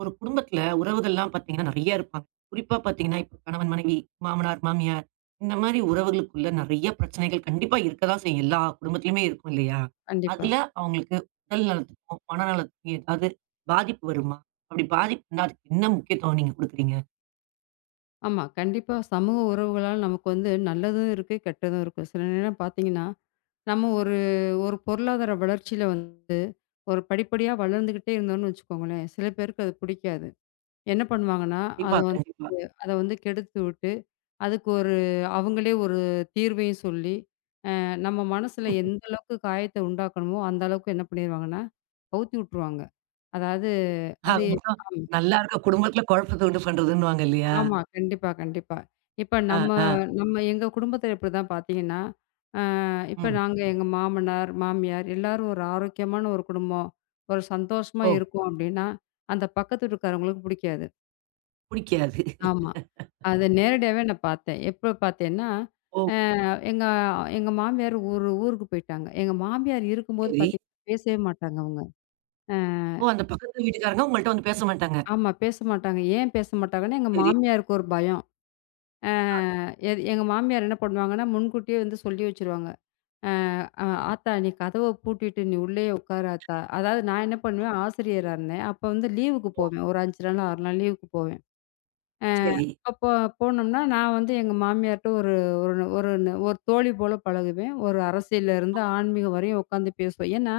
ஒரு குடும்பத்துல உறவுகள்லாம் பார்த்தீங்கன்னா நெறைய இருப்பாங்க. குறிப்பா பார்த்தீங்கன்னா, இப்ப கணவன், மனைவி, மாமனார், மாமியார் இந்த மாரி உறவுகளுக்குள்ள நெறைய பிரச்சனைகள் கண்டிப்பா இருக்க தான் செய்யும். எல்லா குடும்பத்திலயுமே இருக்கும் இல்லையா? கண்டிப்பா. அதுல அவங்களுக்கு உடல் நலத்துக்கும், மன நலத்துக்கும் ஏதாவது பாதிப்பு வருமா? அப்படி பாதிப்பு இருந்தா அதுக்கு என்ன முக்கியத்துவம் நீங்க குடுக்குறீங்க? ஆமா. கண்டிப்பா சமூக உறவுகளால் நமக்கு வந்து நல்லதும் இருக்கு, கெட்டதும் இருக்கு. சில நேரம் பார்த்தீங்கன்னா, நம்ம ஒரு ஒரு பொருளாதார வளர்ச்சியில வந்து ஒரு படிப்படியா வளர்ந்துகிட்டே இருந்தோம்னு வச்சுக்கோங்களேன், சில பேருக்கு அது பிடிக்காது. என்ன பண்ணுவாங்கன்னா, அத கண்டிப்பா, வந்து கண்டிப்பா. அத வந்து கெடுத்து விட்டு, அதுக்கு ஒரு அவங்களே ஒரு தீர்வையும் சொல்லி, நம்ம மனசுல எந்த அளவுக்கு காயத்த உண்டாக்கணுமோ, அந்த அளவுக்கு என்ன பண்ணிருவாங்கன்னா, கவுத்தி விட்டுருவாங்க. அதாவது ஆக அது மொத்தம் நல்லா இருக்க குடும்பத்துல குழப்பத்த உண்டு பண்றதுன்னுவாங்க இல்லையா? ஆமா. கண்டிப்பா, கண்டிப்பா. இப்ப ஆ, நம்ம ஆ. நம்ம எங்க குடும்பத்தில இப்படிதான் பார்த்தீங்கன்னா, இப்ப ம். நாங்க எங்க மாமனார், மாமியார் எல்லாரும் ஒரு ஆரோக்கியமான ஒரு குடும்பம், ஒரு சந்தோஷமா ஓ! இருக்கோம் அப்படின்னா, அந்த பக்கத்து வீட்டுக்காரங்களுக்கு பிடிக்காது. புடிக்காது. ஆமா. அத நேரடியாவே நான் பார்த்தேன். எப்ப பார்த்தேன்னா, ஓ! அ எங்க எங்க மாமியார் ஒரு ஊருக்கு போயிட்டாங்க. எங்க மாமியார் இருக்கும்போது சரி. பார்த்தீங்கன்னா, பேசவே மாட்டாங்க அவங்க. அ ஓ! அந்த பக்கத்து வீட்டுக்காரங்க உங்கள்ட்ட வந்து பேச மாட்டாங்க. ஆமா. பேச மாட்டாங்க. ஏன் பேச மாட்டாங்கன்னா, எங்க சரி. மாமியாருக்கு ஒரு பயம். அ எது எங்க மாமியார் என்ன பண்ணுவாங்கன்னா, முன்கூட்டியே வந்து சொல்லி வச்சுருவாங்க. அ ம். "ஆத்தா நீ கதவ பூட்டிட்டு நீ உள்ளேயே உட்காரு ஆத்தா." அதாவது நான் என்ன பண்ணுவேன், ஆசிரியரா இருந்தேன். அப்ப வந்து லீவுக்கு ஓ! போவேன். ஒரு 5 நாள் 6 நாள் லீவுக்கு போவேன். அ சரி. அப்போ போனோம்னா நான் வந்து எங்க மாமியார்ட்ட ஒரு ஒரு ஒரு ஒரு தோழி போல பழகுவேன். ஒரு அரசியல்ல இருந்து ஆன்மீகம் வரையும் உட்காந்து பேசுவோம். ஏன்னா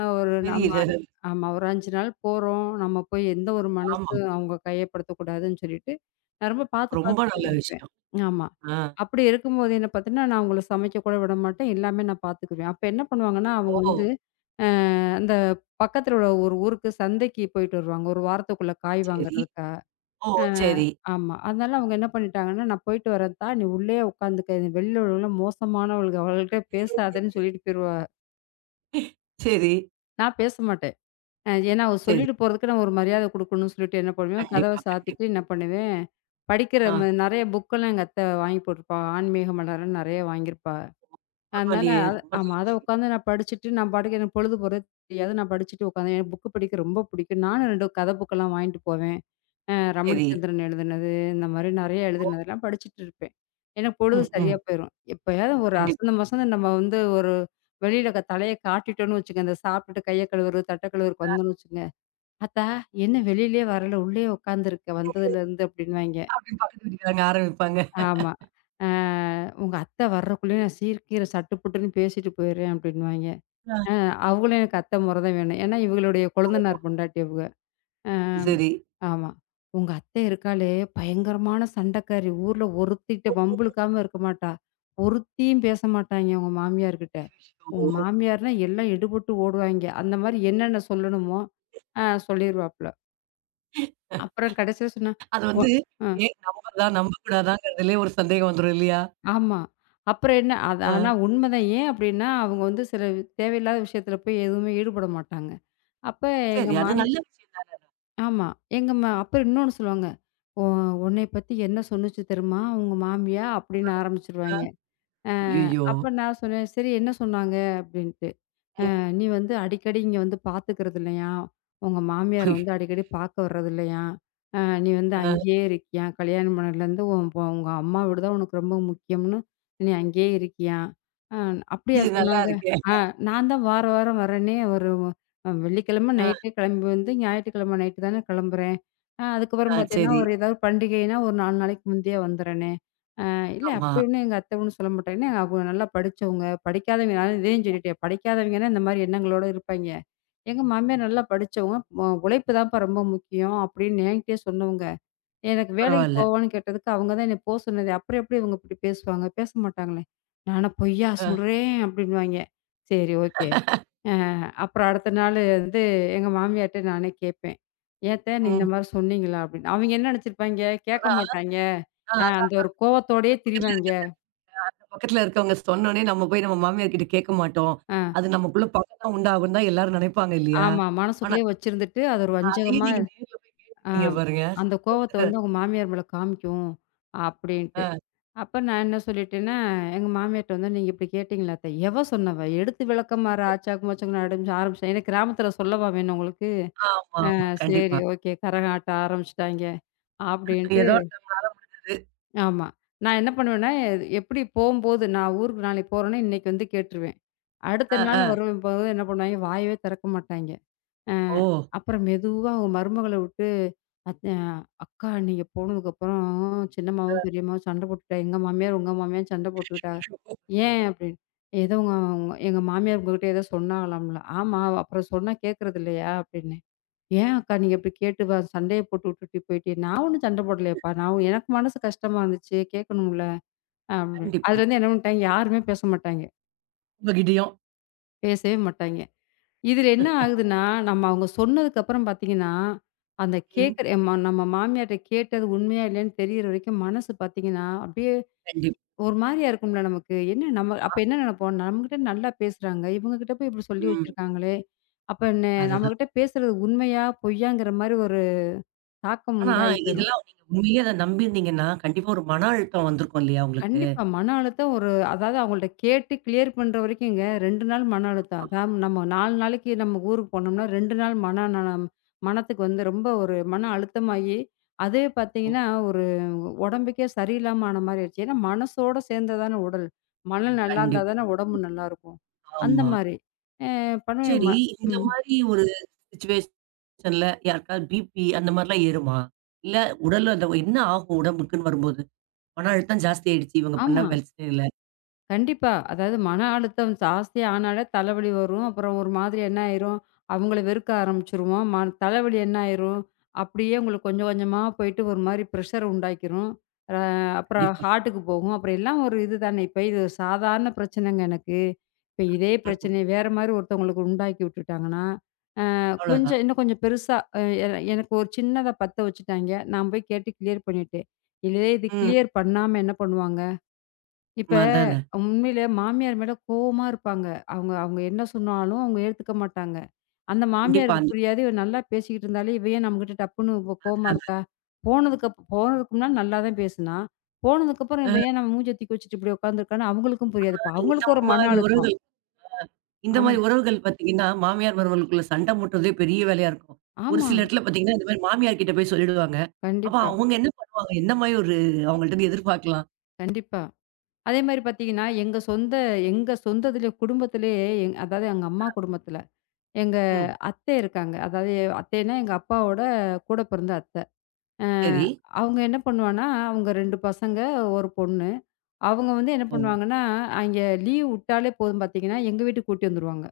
ஒரு நம்ம தெரியுது. ஆமா. ஒரு 5 நாள் போறோம். நம்ம போய் எந்த ஒரு ஆமா. மனசு அவங்க கையப்படுத்தக்கூடாதுன்னு சொல்லிட்டு, நான் ரொம்ப பார்த்து ரொம்ப பார்த்து நல்ல இருந்துக்குவேன். விஷயம். ஆமா. ஆ. அப்படி இருக்கும்போது என்ன பார்த்தீங்கன்னா, நான் அவங்கள சமைக்க கூட விட மாட்டேன். எல்லாமே நான் பார்த்துக்குவேன். அப்ப என்ன பண்ணுவாங்கன்னா, அவங்க ஓ! வந்து அ அந்த பக்கத்துல உள்ள ஒரு ஊருக்கு சந்தைக்கு போயிட்டு வருவாங்க. ஒரு வாரத்துக்குள்ள காய் சரி. வாங்குறதுக்கா. ஓ! அ சரி. ஆமா. அதனால அவங்க என்ன பண்ணிட்டாங்கன்னா, "நான் போயிட்டு வரேன்த்தா, நீ உள்ளயே உட்காந்துக்க. வெளில உள்ளவங்கலாம் மோசமானவளுக. அவளுகள்ட்ட பேசாதன்னு" சொல்லிட்டு போயிருவா. சரி, நான் பேச மாட்டேன். ஏன்னா, அவ சரி. சொல்லிட்டு போறதுக்கு நம்ம ஒரு மரியாதை குடுக்கணும்னு சொல்லிட்டு என்ன பண்ணுவேன், கதவ கண்டிப்பா, கண்டிப்பா. சாத்திட்டு என்ன பண்ணுவேன், படிக்கிற ஆ. நெறைய புக்கெல்லாம் எங்க அத்தை வாங்கி போட்டுருப்பா. ஆன்மீக மலர்ன்னு நெறைய வாங்கியிருப்பா. அதனால பரவாயில்லையே! அத ரொம்ப நல்ல ஆமா. அத விஷயம். உட்காந்து நான் படிச்சுட்டு நான் பாட்டுக்கு எனக்கு பொழுது போறது தெரியாது. நான் படிச்சுட்டு உட்காந்து எனக்கு புக்கு படிக்க ரொம்ப பிடிக்கும். நானும் 2 கதை புக்கெல்லாம் வாங்கிட்டு போவேன். சரி. ரமணிச்சந்திரன் எழுதுனது, இந்த மாரி நெறைய ஓ! எழுதுனதெல்லாம் படிச்சுட்டு இருப்பேன். எனக்கு பொழுது ம், சரியா ம். போயிரும். எப்பயாவது ஒரு கண்டிப்பா. அசந்து மசந்து நம்ம வந்து ஒரு வெளியில தலைய காட்டிட்டோம்னு வச்சுக்கங்க, இந்த சாப்பிட்டுட்டு கைய கழுவுறது, தட்ட கழுவுறதுக்கு வந்தோம்னு வச்சுக்கங்க, "அத்தா, என்ன வெளியிலயே வரல, உள்ளயே உட்காந்துருக்க வந்ததுலேருந்து?" அப்படின்னுவாய்ங்க. அப்படின்னு பக்கத்து வீட்டுக்காரங்க ஆரம்பிப்பாங்க. ஆமா. அ "உங்க அத்தை வர்றக்குள்ளயே நான் சீக்கிர சட்டு புட்டுன்னு பேசிட்டு போயிடுறேன்" அப்படின்னுவாய்ங்க. ஆ. அ அவங்களும் எனக்கு அத்தை முறை தான் வேணும். ஏன்னா இவங்களுடைய ஓ! கொழுந்தனார் பொண்டாட்டி இவங்க. அ சரி. ஆமா. "உங்க அத்தை இருக்காளே, பயங்கரமான சண்டைக்காரி. ஊர்ல ஒருத்திட்ட வம்பு இழுக்காம இருக்க மாட்டா. ஒருத்தியும் பேச மாட்டாய்ங்க உங்க மாமியார் கிட்ட. உங்க ஐயோ! மாமியார்னா எல்லாம் எடுபட்டு ஓடுவாய்ங்க." அந்த மாரி என்னென்ன சொல்லணுமோ, சொல்லிருவாப்புல. அப்புறம் கடைசியா சொன்னா, அது ஒ வந்து அ. ஏன் நம்பறதா, நம்பக்கூடாதாங்கிறதுலயே ஒரு சந்தேகம் வந்துரும் இல்லையா? ஆமா. அப்புறம் என்ன? அது ஆ. ஆனா உண்மதான். ஏன் அப்டின்னா, அவங்க வந்து சில தேவையில்லாத விஷயத்துல போய் எதுவுமே ஈடுபட மாட்டாங்க. அப்ப எங்க சரி. அது மாமி நல்ல விஷயம் தானே. ஆமா. எங்க மா அப்புறம் இன்னொன்னு சொல்லுவாங்க. "ஒ "உன்னைய பத்தி என்ன சொன்னுச்சு தெரியுமா? உங்க மாமியா" அப்டின்னு ஆ. ஆரம்பிச்சுருவாய்ங்க. அ ஐயய்யோ! அப்ப நான் சொன்னேன், "சரி என்ன சொன்னாங்க?" அப்டின்ட்டு. ம். "நீ வந்து அடிக்கடி இங்க வந்து பார்த்துக்கிறது இல்லையா? உங்க மாமியார் ஐ வந்து அடிக்கடி பார்க்க வர்றது இல்லையா? அ நீ வந்து ஆ. அங்கேயே இருக்கியா? கல்யாணம் பண்ணதுலேருந்து உன் பொ உங்க அம்மா வீடு தான் உனக்கு ரொம்ப முக்கியம்னு நீ அங்கேயே இருக்கியா?" அ "அப்படியா இது நல்லா சொன்னாங்க?" இருக்கே! "ஆ, நான் தான் வார வாரம் வரேனே! ஒரு வெள்ளிக்கிழமை ஆ, நைட்டே கிளம்பி வந்து ஞாயிற்றுக்கிழமை நைட்டு தானே கிளம்புறேன். ஆ. அதுக்கப்புறம் பார்த்தீங்கன்னா, சரி. ஒரு ஏதாவது பண்டிகைன்னா ஒரு 4 நாளைக்கு முந்தைய வந்துறேனே!" இல்ல ஆமா. அப்படி ஒண்ணும் எங்க அத்தை ஒண்ணும் சொல்ல மாட்டாங்க. ஏன்னா அவங்க நல்லா படிச்சவங்க. படிக்காதவங்க நான் இதையும் சொல்லிட்டேன். படிக்காதவங்கன்னா இந்த மாரி எண்ணங்களோட இருப்பாய்ங்க. எங்க மாமியார் நல்லா படிச்சவங்க. உழைப்பு தான்ப்பா ரொம்ப முக்கியம் அப்படின்னு என்கிட்டயே சொன்னவங்க. எனக்கு வேலைக்கு பரவால்ல. போவான்னு கேட்டதுக்கு அவங்க தான் என்ன போ சொன்னது. அப்புறம் எப்படி இவங்க இப்படி பேசுவாங்க? பேச மாட்டாங்களே. நானா பொய்யா ஆ. சொல்றேன் அப்படின்னுவாய்ங்க. சரி, ஓகே. அ அப்புறம் அடுத்த நாள் வந்து எங்க மாமியார்ட்ட நானே கேட்பேன். ஏத்த நீ இந்த ம். மாரி சொன்னீங்களா அப்படின்னு. அவங்க என்ன நினைச்சிருப்பாய்ங்க? கேட்க ஆனா, மாட்டாய்ங்க. ஆ அதான் அந்த ஒரு கோவத்தோடயே அந்த பக்கத்துல திரிவாய்ங்க. இருக்கிறது அந்த பக்கத்துல இருக்கவங்க சொன்னோனே, நம்ம போய் நம்ம மாமியார் கிட்ட கேட்க மாட்டோம். ஆ, அது நமக்குள்ள பகை தான் உண்டாகும்னு தான் எல்லாரும் நெனைப்பாங்க இல்லையா? ஆமா. ஆனா, மனசுக்குள்ளேயே வச்சிருந்துட்டு, அது ஒரு அதையே வஞ்சகமா நீங்க நேர்ல போய் ஆ கேட்டுருக்கீங்க பாருங்க. அந்த கோவத்த சூப்பர். வந்து அவங்க மாமியார் மேல காமிக்கும், அப்படின்ட்டு. அ, அப்ப நான் என்ன சொல்லிட்டேன்னா, எங்க மாமியார்ட்ட வந்து, "நீங்க இப்படி கேட்டீங்களா அத்த?" "எவ சொன்னவ? எடுத்து விளக்கமாறு ஆச்சாக்கு மாச்சாக்குன்னு" ஆரம்பிச்சேன். ஏன்னா கிராமத்துல சொல்லவா வேணும் உங்களுக்கு? ஆமா, ஆமா. "சரி, கண்டிப்பா. ஓகே. கரகாட்டம் ஆரம்பிச்சுட்டாய்ங்க" அப்படின்ட்டு. ஏதோ நம்மளால முடிஞ்சது. ஆமா. நான் என்ன பண்ணுவேன்னா, எது எப்படி போம்போது நான் ஊருக்கு நாளைக்கு போறேன்னா, இன்னைக்கு வந்து கேட்டுருவேன். அடுத்த அ, நாள் அ. வரும்போது என்ன பண்ணுவாய்ங்க, வாயவே திறக்க மாட்டாய்ங்க. அ ஓ! அப்புறம் மெதுவா அவங்க மருமகள விட்டு, அத் அ அக்கா நீங்க போனதுக்கப்புறம் சின்னம்மாவும், அ பெரியம்மாவும் சண்டை போட்டுட்டா. எங்க மாமியார், உங்க மாமியார் சண்டை போட்டுக்கிட்டாங்க. ஏன்? அப்படின்னு. ஏதோ உங்க உங்க எங்க மாமியார் உங்ககிட்ட ஏதோ சொன்னாங்களாம்ல. ஆமா. அப்புறம் சொன்னா கேட்கறது இல்லையா? அப்படின்னு. ஏன் அக்கா நீங்க இப்படி கேட்டு சண்டைய போட்டு விட்டுட்டு போயிட்டீங்க? நான் ஒண்ணும் சண்டை போடலையேப்பா. எனக்கு மனசு கஷ்டமா இருந்துச்சு. கேட்கணும்ல, அப்படின்னு. கண்டிப்பா. அதுலேருந்து என்ன பண்ணிட்டாங்க, யாருமே பேச மாட்டாங்க. உங்ககிட்டயும். பேசவே மாட்டாய்ங்க. இதில என்ன ஆகுதுன்னா, நம்ம அவங்க சொன்னதுக்கு அப்புறம் பார்த்தீங்கன்னா, அந்த ம். கேட்கற நம்ம மாமியார்ட்ட கேட்டது உண்மையா இல்லையான்னு தெரியற வரைக்கும் மனசு பார்த்தீங்கன்னா, அப்படியே கண்டிப்பா. ஒரு மாரியா இருக்கும்ல நமக்கு. என்ன நம்ம அப்ப என்ன நெனைப்போம், நம்மகிட்ட நல்லா பேசுறாங்க. இவங்க கிட்ட போய் இப்படி சொல்லி ம். வச்சிருக்காங்களே! அப்ப அதுதான். நம்மகிட்ட பேசுறது உண்மையா? பொய்யாங்கிற மாரி ஒரு தாக்கம் ஆனா, உண்டாகி போயிரும். இதெல்லாம் நீங்க உண்மையிலேயே அத நம்பியிருந்தீங்கன்னா, கண்டிப்பா ஒரு மன அழுத்தம் வந்திருக்கும் இல்லையா உங்களுக்கு? கண்டிப்பா. மன அழுத்தம் ஒரு அதாவது அவங்கள்ட்ட கேட்டு கிளியர் பண்ற வரைக்குங்க 2 நாள் மன அழுத்தம். அதான் நம்ம 4 நாளைக்கு நம்ம ஊருக்கு போனோம்னா 2 நாள் மன நலம் மனத்துக்கு வந்து ரொம்ப ஒரு மன அழுத்தமாகி, அதே ஓ! பார்த்தீங்கன்னா, ஒரு உடம்புக்கே சரியில்லாம ஆன மாரி ஆயிடுச்சு. ஏன்னா மனசோட சேர்ந்தா தானே உடல். மனம் நல்லாருந்தா கண்டிப்பா. தானே உடம்பு நல்லாருக்கும். அந்த ஆமா. மாரி. அ பண்ணுவேன். சரி. ம இந்த ம். மாரி ஒரு சிச்சுவேஷன்ல யாருக்காவது பிபி அந்த மாரிலாம் ஏறுமா? இல்ல உடல்ல அந்த என்ன ஆகும் உடம்புக்குன்னு வரும்போது? மன அழுத்தம் ஜாஸ்தி ஆயிடுச்சு இவங்க பண்ண ஆமா. வேல செய்யல. கண்டிப்பா. அதாவது மன அழுத்தம் ஜாஸ்தியா ஆனாலே தலைவலி வரும். அப்புறம் ஒரு மாதிரி என்ன ஆயிரும், அவங்கள வெறுக்க ஆரம்பிச்சுருவோம். தலைவலி என்ன ஆயிரும், அப்படியே உங்களுக்கு கொஞ்சம் கொஞ்சமா போயிட்டு ஒரு மாரி ப்ரெஷர் உண்டாக்கிரும். அ அப்புறம் கண்டிப்பா. ஹார்ட்டுக்கு போகும். அப்புறம் எல்லாம் ஒரு இது தானே. இப்ப இது ஒரு சாதாரண பிரச்சனைங்க எனக்கு. இப்ப இதே ம். பிரச்சனைய வேற மாரி ஒருத்தவங்களுக்கு உண்டாக்கி விட்டுட்டாங்கன்னா, அவ்வளோதான். கொஞ்சம் இன்னும் கொஞ்சம் பெருசா அ என எனக்கு ஒரு சின்னதா பத்த வச்சுட்டாய்ங்க. நான் போய் கேட்டு கிளியர் பண்ணிட்டேன். இதுவே இது ம். கிளியர் பண்ணாம என்ன பண்ணுவாங்க? இப்ப அதானே. உண்மையிலே மாமியார் மேல கோவமா இருப்பாங்க. அவங்க அவங்க என்ன சொன்னாலும் அவங்க ஏத்துக்க மாட்டாங்க. அந்த கண்டிப்பா. மாமியாருக்கு அந்த புரியாது. இவ நல்லா பேசிக்கிட்டு இருந்தாலே, இவ ஏன் நம்மகிட்ட டப்புன்னு இப்ப கோவமா இருக்கா? போனதுக்கு முன்னாடி நல்லா தான் பேசினா. போனதுக்கப்புறம் இவ அ ஏன் நம்ம மூஞ்ச தூக்கி வச்சுட்டு இப்படி உட்காந்துருக்கான்னு அவங்களுக்கும் புரியாது. இப்ப இந்த அவங்களுக்கு ஒரு மன மாரி அழுத்தம். உறவுகள் இந்த ஆம் மாரி உறவுகள் பார்த்தீங்கன்னா, மாமியார் மருமகளுக்குள்ள சண்டை மூட்டுறதே பெரிய வேலையா இருக்கும். ஒரு ஆமா. சில இடத்துல பார்த்தீங்கன்னா, இந்த மாரி மாமியார் கிட்ட போய் சொல்லிடுவாங்க. அப்ப கண்டிப்பா, அவங்க என்ன பண்ணுவாங்க? என்ன மாரி ஒரு அவங்கள்ட்ட இருந்து எதிர்பார்க்கலாம்? கண்டிப்பா. அதே மாரி பார்த்தீங்கன்னா, எங்க சொந்தத்திலே குடும்பத்திலேயே அதாவது எங்க அம்மா குடும்பத்தில, எங்க ம். அத்தை இருக்காங்க. அதாவது அத்தைன்னா எங்க அப்பாவோட கூட பிறந்த அத்தை. அ சரி. அவங்க என்ன பண்ணுவான்னா, அவங்க 2 பசங்க, 1 பொண்ணு. அவங்க வந்து என்ன ம். பண்ணுவாங்கன்னா, அங்கே லீவ் விட்டாலே போதும் பார்த்தீங்கன்னா, எங்க வீட்டுக்கு கூட்டி வந்துருவாங்க.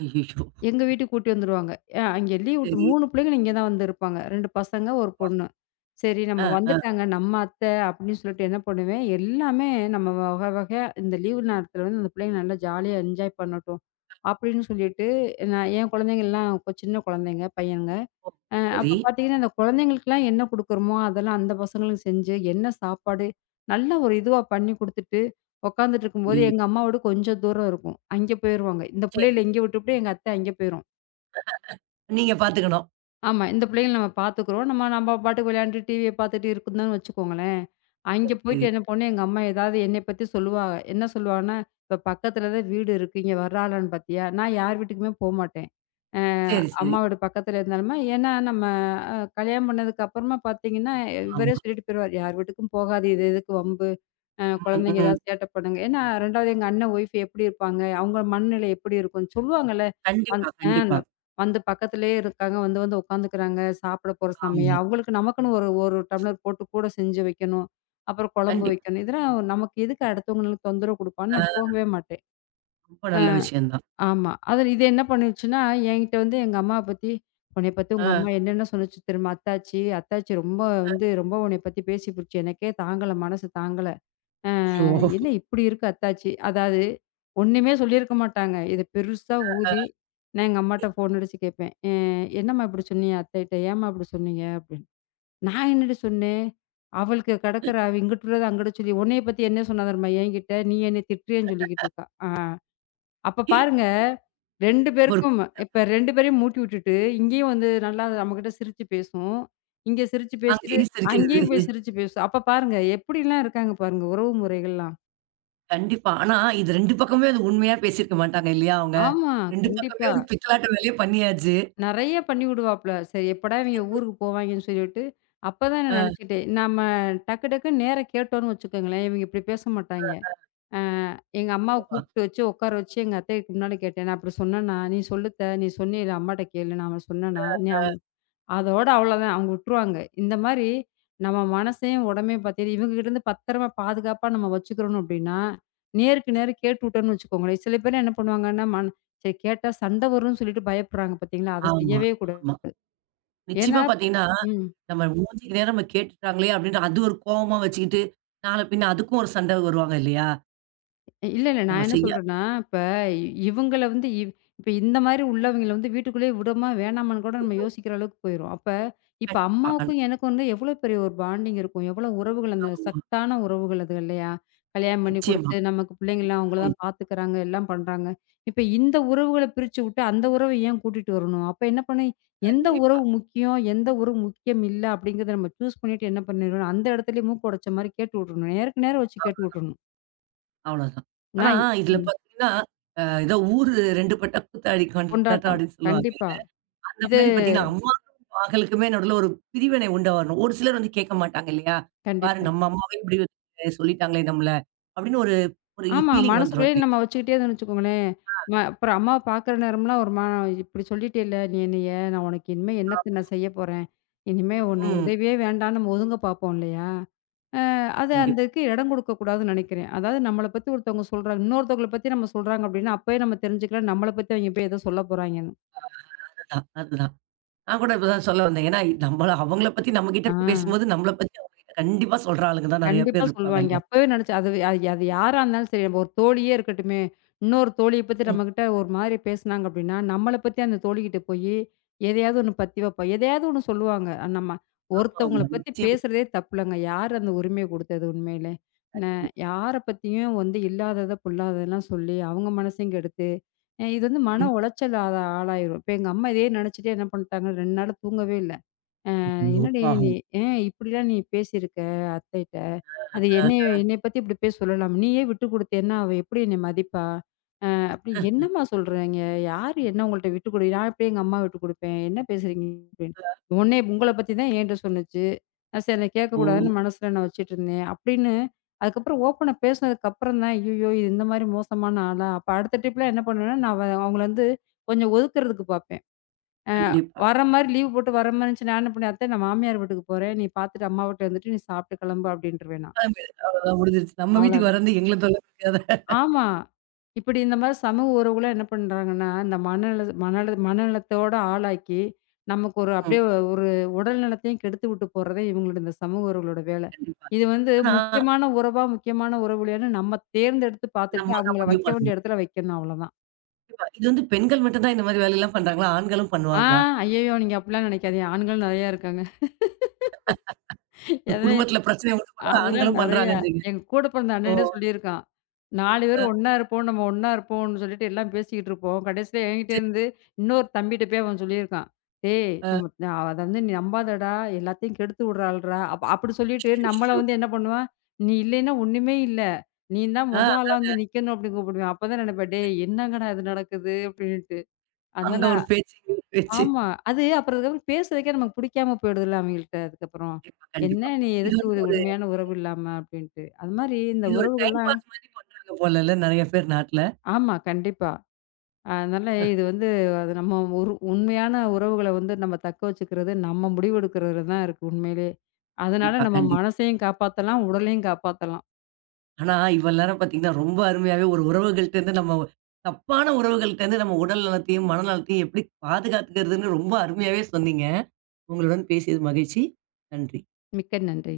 ஐய்யய்யோ! எங்க வீட்டுக்கு கூட்டி வந்துருவாங்க. அங்கே லீவ் விட்டு சரி. 3 பிள்ளைங்களும் இங்கே தான் வந்து இருப்பாங்க. 2 பசங்க, 1 பொண்ணு. சரி நம்ம ஆ, ஆ. வந்துட்டாங்க, நம்ம அத்தை அப்படின்னு சொல்லிட்டு என்ன பண்ணுவேன், எல்லாமே நம்ம வகை வகையா இந்த லீவு நேரத்தில வந்து அந்த பிள்ளைங்க நல்லா ஜாலியா என்ஜாய் பண்ணட்டும், அப்படின்னு சொல்லிட்டு நான் என் குழந்தைங்கலாம் சின்ன குழந்தைங்க, பையனுங்க. ஓ! சரி. அப்ப பார்த்தீங்கன்னா, அந்த குழந்தைங்களுக்குலாம் என்ன குடுக்குறோமோ, அதெல்லாம் அந்த பசங்களுக்கு செஞ்சு, என்ன சாப்பாடு, நல்ல ஒரு இதுவா பண்ணி குடுத்துட்டு, உட்காந்துட்டு இருக்கும்போது, ம். எங்க அம்மா வீடு கொஞ்சம் தூரம் இருக்கும். அங்கே போயிருவாங்க. இந்த சரி. பிள்ளைகள இங்கே விட்டுப்புட்டு, எங்க அத்தை அங்கே போயிரும். நீங்க பாத்துக்கணும். ஆமா. இந்த பிள்ளைங்கள நம்ம பார்த்துக்குறோம். நம்ம நம்ம பாட்டுக்கு விளையாண்டு டிவிய பார்த்துட்டு இருக்குதுன்னு வச்சுக்கோங்களேன். அங்கே சரி, போயிட்டு சரி. என்ன பண்ணும், எங்க அம்மா ஏதாவது என்னைய பத்தி சொல்லுவாங்க. என்ன சொல்லுவாங்கன்னா, "இப்ப பக்கத்துல தான் வீடு இருக்கு. இங்க வர்றாளான்னு பார்த்தியா?" நான் யார் வீட்டுக்குமே போமாட்டேன். அ சரி, சரி. அம்மா வீடு பக்கத்துல இருந்தாலுமே ஏன்னா நம்ம அ கல்யாணம் பண்ணதுக்கு அப்புறமா பார்த்தீங்கன்னா, இவரே ஆமா. சொல்லிட்டு போயிருவாரு, "யார் வீட்டுக்கும் போகாத. இது எதுக்கு வம்பு? ம், குழந்தைங்க ம். ஏதாவது சேட்டை பண்ணுங்க." ஏன்னா 2வது எங்க அண்ணன் ஒய்ஃப் எப்படி இருப்பாங்க? அவங்க மனநிலை எப்படி இருக்கும்? சொல்லுவாங்கல்ல. அந் கண்டிப்பா, அ கண்டிப்பா. வந்து பக்கத்திலேயே இருக்காங்க. வந்து வந்து உட்காந்துக்கிறாங்க. சாப்பிட போற ஆமா. சமயம் அவங்களுக்கு நமக்குன்னு ஒரு ஒரு டம்ளர் போட்டு கூட செஞ்சு வைக்கணும். அப்புறம் குழம்பு கண்டிப்பா. வைக்கணும். இதெல்லாம் நமக்கு எதுக்கு அடுத்தவங்களுக்கு தொந்தரவு குடுப்பான்னு நான் ஆ போகவே மாட்டேன். ரொம்ப அ நல்ல விஷயம் தான். ஆமா. அதில இது என்ன பண்ணுச்சுன்னா, என்கிட்ட வந்து எங்க அம்மாவ பத்தி உன்னைய பத்தி உங்க ஆ. அம்மா என்னென்ன சொன்னுச்சு தெரியுமா? அத்தாச்சி அத்தாச்சி ரொம்ப வந்து ரொம்ப உன்னைய பத்தி பேசி புடிச்சு. எனக்கே தாங்கல மனசு தாங்கல. அச்சோ! என்ன இப்படி இருக்கு அத்தாச்சி? அதாவது ஒண்ணுமே சொல்லியிருக்க மாட்டாங்க. இத பெருசா அ ஊதி நான் எங்க அம்மாட்ட ஃபோன் அடிச்சு கேட்பேன். "என்னம்மா இப்படி சொன்னீங்க அத்தைட்ட? ஏம்மா இப்படி சொன்னீங்க?" அப்படின்னு. "நான் என்னடி சொன்னேன்? அவளுக்கு கிடக்குற அவ இங்கிட்டு உள்ளத அங்கிட்டு சொல்லி உன்னைய பத்தி என்ன சொன்னா தெரியுமா என்கிட்ட? நீ என்னைய திட்டுறியேன்னு சொல்லிக்கிட்டு இருக்கா." ஆ, அப்ப பாருங்க 2 ஒரு பேருக்கும் இப்ப 2 பேரையும் மூட்டி விட்டுட்டு, இங்கேயும் வந்து நல்லா நம்மகிட்ட சிரிச்சு பேசும். இங்க சிரிச்சு பேசிட்டு, அங்கேயும் சிரிக்கிறது. அங்கேயும் போய் சிரிச்சு பேசும். அப்ப பாருங்க எப்படிலாம் இருக்காங்க பாருங்க உறவு முறைகள்லாம். கண்டிப்பா. ஆனா, இது 2 பக்கமே அது உண்மையா பேசியிருக்க மாட்டாங்க இல்லையா அவங்க? ஆமா. 2 பக்கமே கண்டிப்பா. ஒரு பித்தலாட்டு வேலைய பண்ணியாச்சு. நெறைய பண்ணி விடுவாப்ல. சரி எப்படா இவங்க ஊருக்கு போவாய்ங்கன்னு சொல்லிட்டு, அப்பதான் நான் ஆ. நெனச்சுக்கிட்டேன். நம்ம டக்கு டக்குன்னு நேரா கேட்டோம்ன்னு வச்சுக்கோங்களேன், இவங்க இப்டி பேச மாட்டாய்ங்க. அ எங்க அம்மாவ நிச்சயமா. கூப்ட்டு வச்சு உட்கார வச்சு எங்க அத்தைக்கு முன்னால கேட்டேன். "நான் இப்டி சொன்னேனா? நீ சொல்லுத்த. நீ சொன்னீல அம்மாட்ட கேளு. நான் அவன் சொன்னேனா? நீ அவ." அதோட அவ்வளோதான். அவங்க உட்டுருவாங்க. இந்த மாரி நம்ம மனசையும், உடம்பையும் பாத்தீங்கன்னா, இவங்ககிட்டருந்து பத்திரமா பாதுகாப்பா நம்ம வச்சுக்கிறணும் அப்டின்னா, நேருக்கு நேர் கேட்டுட்டோம்னு வச்சுக்கோங்களேன். சில பேர் என்ன பண்ணுவாங்கன்னா, சரி கேட்டா சண்ட வரும்னு சொல்லிட்டு பயப்படுறாங்க பாத்தீங்களா? அத ஆமா, செய்யவே ஆமா. கூடாது. ஏன்னா நிச்சயமா பாத்தீங்கன்னா, ம். நம்ம மூஞ்சிக்கு நேரா நம்ம கேட்டுட்டாங்களே! அப்டின்னு அது ஒரு கோவமா வச்சுக்கிட்டு, நாள பின்ன அதுக்கும் ஒரு சண்டை வருவாங்க இல்லையா? இல்ல, இல்ல. நான் நம்ம என்ன செய்ய சொல்றேன்னா, இப்ப இ- இவங்கள வந்து இ இப்ப இந்த மாரி உள்ளவங்கள வந்து வீட்டுக்குள்ளேயே விடோமா, வேணாமான்னு கூட நம்ம யோசிக்கிற அளவுக்கு போயிரும். அப்ப இப்ப கண்டிப்பா. அம்மாவுக்கும் எனக்கும் வந்து எவ்வளோ பெரிய ஒரு பாண்டிங் இருக்கும். எவ்வளோ உறவுகள் அந்த ஆமா. சத்தான உறவுகள் அது இல்லையா? கல்யாணம் பண்ணி நிச்சயமா. குடுத்து, நமக்கு பிள்ளைங்கலாம் அவங்கள ம். தான் பார்த்துக்கறாங்க, எல்லாம் பண்றாங்க. இப்ப இந்த உறவுகள பிரிச்சு விட்டு, அந்த உறவ ஏன் கூட்டிட்டு வரணும்? அப்ப என்ன பண்ண எந்த கண்டிப்பா. உறவு முக்கியம், எந்த உறவு முக்கியம் இல்ல அப்படிங்கிறத நம்ம சூஸ் பண்ணிட்டு என்ன பண்ணிரணும், அந்த இடத்துலயே மூக்கு உடைச்ச மாரி கேட்டு விட்டுறணும். நேருக்கு நேரா வச்சு கேட்டு அவ்ளோ விட்டுறணும். அவ்வளோதான். ஆனா, நான் இதுல பாத்தீங்கன்னா, அ ஏதோ ஊரு 2 பட்டா கூத்தாடி கொண்டாட்டம் கொண்டாட்டம். அப்படின்னு சொல்லுவாங்க. கண்டிப்பா. அந்த இது மாரி பாத்தீங்கன்னா, அம்மாக்கும் மகளுக்குமே நடுவுல ஒரு பிரிவினை உண்டா வரணும். ஒரு சிலர் வந்து கேட்க மாட்டாங்க இல்லையா? பாரு கண்டிப்பா. நம்ம அம்மாவே இப்படி வந்து சொல்லிட்டாங்களே நம்மள, அப்படின்னு ஒரு ஒரு ஆமா. ஃபீலிங் வந்துரும் மனசுக்குள்ளேயே இல்லையா? நம்ம வச்சுக்கிட்டே இருந்தோம்னு வச்சுக்கோங்களேன், அப்புறம் அம்மாவ பார்க்குற நேரம்லாம் ஒரு இப்படி சொல்லிட்டேல்ல நீ என்னைய, நான் உனக்கு இனிமே என்னத்த நான் செய்ய போறேன்? இனிமே உன்ன ம். உதவியே வேண்டான்னு நம்ம ஒதுங்க பார்ப்போம் இல்லையா? அ அது கண்டிப்பா. அதுக்கு இடம் கொடுக்கக்கூடாதுன்னு நெனைக்கிறேன். அதாவது நம்மள பத்தி ஒருத்தவங்க சொல்றாங்க, இன்னொருத்தவங்கள பத்தி நம்ம சொல்றாங்க அப்படின்னா, அப்பயே நம்ம தெரிஞ்சுக்கலாம் நம்மள பத்தி அவைங்க போய் ஏதோ சொல்ல போறாங்கன்னு. அதுதான், அதுதான். நான் கூட இப்பதான் சொல்ல வந்தேன். ஏன்னா நம்மள அவங்கள பத்தி நம்மகிட்ட ஆ. பேசும்போது, நம்மள பத்தி அவங்க கிட்ட கண்டிப்பா சொல்ற ஆளுங்க தான் நெறைய கண்டிப்பா பேர் இருப்பாங்க சொல்லுவாய்ங்க. இல்லையா? அப்பவே நெனச்சேன். அது அது அது யாரா இருந்தாலும் சரி, நம்ம ஒரு தோழியே இருக்கட்டுமே, இன்னொரு தோழிய பத்தி ம். நம்மகிட்ட ஒரு மாதிரி பேசுனாங்க அப்டின்னா, நம்மள பத்தி அந்த தோழிகிட்ட போயி, எதையாவது ஒண்ணு பத்தி வைப்பா. எதையாவது ஒண்ணு சொல்லுவாங்க. நம்ம ஒருத்தவங்கள ஆமா. பத்தி நிச்சயமா. பேசுறதே தப்புலங்க. யார் அந்த உரிமைய குடுத்தது உண்மையிலே? ந கண்டிப்பா. யார பத்தியும் வந்து இல்லாதத, பொல்லாததெல்லாம் சொல்லி, அவங்க மனசையும் கெடுத்து, இது வந்து மன உளைச்சல் ஆளாயிரும். இப்ப எங்க அம்மா இதே நெனச்சுட்டே என்ன பண்ணிட்டாங்க, 2 நாளா தூங்கவே இல்ல. ஐயோ! "என்னடி நீ பாவம். ஏன் இப்படிலாம் நீ பேசியிருக்க அத்தைட்ட? அது அ என்னைய என்னைய பத்தி இப்படி போய் சொல்லலாம். நீயே விட்டு குடுத்தேன்னா, அவ எப்படி என்னை மதிப்பா? அப்படி என்னம்மா சொல்றீங்க? யாரு என்ன உங்கள்ட்ட விட்டு குடு நான் எப்படி எங்க அம்மா விட்டு குடுப்பேன்? என்ன பேசுறீங்க?" அப்படின்னு. உங்கள பத்தி தான் என்ட்ட சொன்னுச்சு. நான் சரி நான் ஓ! கேட்கக்கூடாதுன்னு மனசுல நான் வச்சுட்டுருந்தேன்." அப்படின்னு அதுக்கப்புறம் ஓப்பனா பேசினதுக்கப்புறம் தான், ஐய்யயோ! இது இந்த மாரி மோசமான ஆளா? அப்ப அடுத்த ட்ரிப்லாம் என்ன பண்ணுவேன்னா, நான் அவங்கள வந்து கொஞ்சம் ஒதுக்குறதுக்கு பார்ப்பேன். அ கண்டிப்பா. வர மாரி லீவ் போட்டு வர மாரி இருந்துச்சு நான் என்ன பண்ணேன், "அத்தை நான் மாமியார் வீட்டுக்கு போறேன். நீ பார்த்துட்டு அம்மா வீட்ல இருந்துட்டு நீ சாப்பிட்டு கிளம்பு" அப்படின்ருவேன் நான். அவ்வளோதான் முடிஞ்சிருச்சு. நம்ம வீட்டுக்கு அவ்வளோதான். வர வந்து எங்கள தொல்ல குடுக்காத. ஆமா. இப்படி இந்த மாரி சமூக உறவுகள என்ன பண்றாங்கன்னா, இந்த மனநல மனநல மனநலத்தோட ஆளாக்கி, நமக்கு ஒரு அப்படியே ம். ஒரு உடல் நலத்தையும் கெடுத்து விட்டு போறதே இவங்களோட இந்த சமூக உறவுகளோட வேலை. கண்டிப்பா. இது வந்து ஆனா, முக்கியமான உறவா, முக்கியமான உறவில்லையான்னு நம்ம தேர்ந்தெடுத்து பார்த்துட்டு, நம்ம தான் அவங்கள முடிவு வைக்க வேண்டிய பண்ணணும். இடத்துல வைக்கணும் அவ்வளோதான். கண்டிப்பா. இது வந்து பெண்கள் மட்டும் தான் இந்த மாரி வேலையெல்லாம் பண்றாங்களா? ஆண்களும் ஆ, பண்ணுவாங்களா? ஐயய்யோ! நீங்க அப்படிலாம் நினைக்காதீங்க. ஆண்கள் நெறையா இருக்காங்க. ஒரு எத குடும்பத்தில பிரச்சனைய உண்டு பண்ண அதெல்லாம் ஆண்களும் நெறைய. பண்றாங்கன்றீங்க. எங்க கூட பிறந்த ஓ! அண்ணனே சொல்லியிருக்கான். 4 பேரும் அ ஒண்ணா இருப்போம், நம்ம ஒண்ணா இருப்போம்ன்னு சொல்லிட்டு எல்லாம் பேசிக்கிட்டு இருப்போம். கடைசியில சரி. என்கிட்டேருந்து இன்னொரு தம்பிட்ட போய் அவன் சொல்லியிருக்கான். "டேய் அ நம்ம அத வந்து நீ நம்பாதடா, எல்லாத்தையும் கெடுத்து விடுறாள்டா." அப்படி சொல்லிட்டு நம்மள அச்சச்சோ! வந்து என்ன பண்ணுவான், "நீ இல்லைன்னா ஒண்ணுமே இல்ல. நீ தான் மொத ஆ ஆளா வந்து நிக்கணும்." அப்படின்னு கூப்பிடுவான். அப்பதான் நெனைப்பேன், "டேய் என்னங்கடா இது நடக்குது?" அப்படின்ட்டு. அங்க அதனால ஒரு பேச்சு, இங்க ஒரு பேச்சு. ஆமா. அது அப்புறம் அதுக்கப்புறம் பேசுறதுக்கே நமக்கு பிடிக்காம போயிடுதுல்ல அவங்கள்ட்ட அதுக்கப்புறம். கண்டிப்பா, கண்டிப்பா. "என்ன நீ இது எதுக்கு வந்து ஒரு ஒரு உண்மையான உறவு இல்லாம?" அப்படின்ட்டு. அது மாரி இந்த இது ஒரு டைம் உறவுகள்லாம் பாஸ் மாரி பண்றாங்க போலல்ல நெறைய பேர் நாட்ல. ஆமா, கண்டிப்பா. அதனால இது வந்து அது நம்ம ஒரு உண்மையான உறவுகள வந்து நம்ம தக்க வச்சுக்கிறது, நம்ம முடிவெடுக்கிறதுல தான் இருக்கு உண்மையிலே. அதனால கண்டிப்பா, நம்ம கண்டிப்பா. மனசையும் காப்பாத்தலாம், உடலையும் காப்பாத்தலாம். ஆனா, இவ்வளவு நேரம் பார்த்தீங்கன்னா, ரொம்ப அருமையாவே ஒரு உறவுகள்ட்ட இருந்து நம்ம தப்பான உறவுகள்ட்ட இருந்து நம்ம உடல் நலத்தையும், மன நலத்தையும் எப்படி பாதுகாத்துக்கிறதுன்னு ரொம்ப அருமையாவே சொன்னீங்க. உங்களுடன் பேசியது மகிழ்ச்சி. நன்றி. மிக்க நன்றி.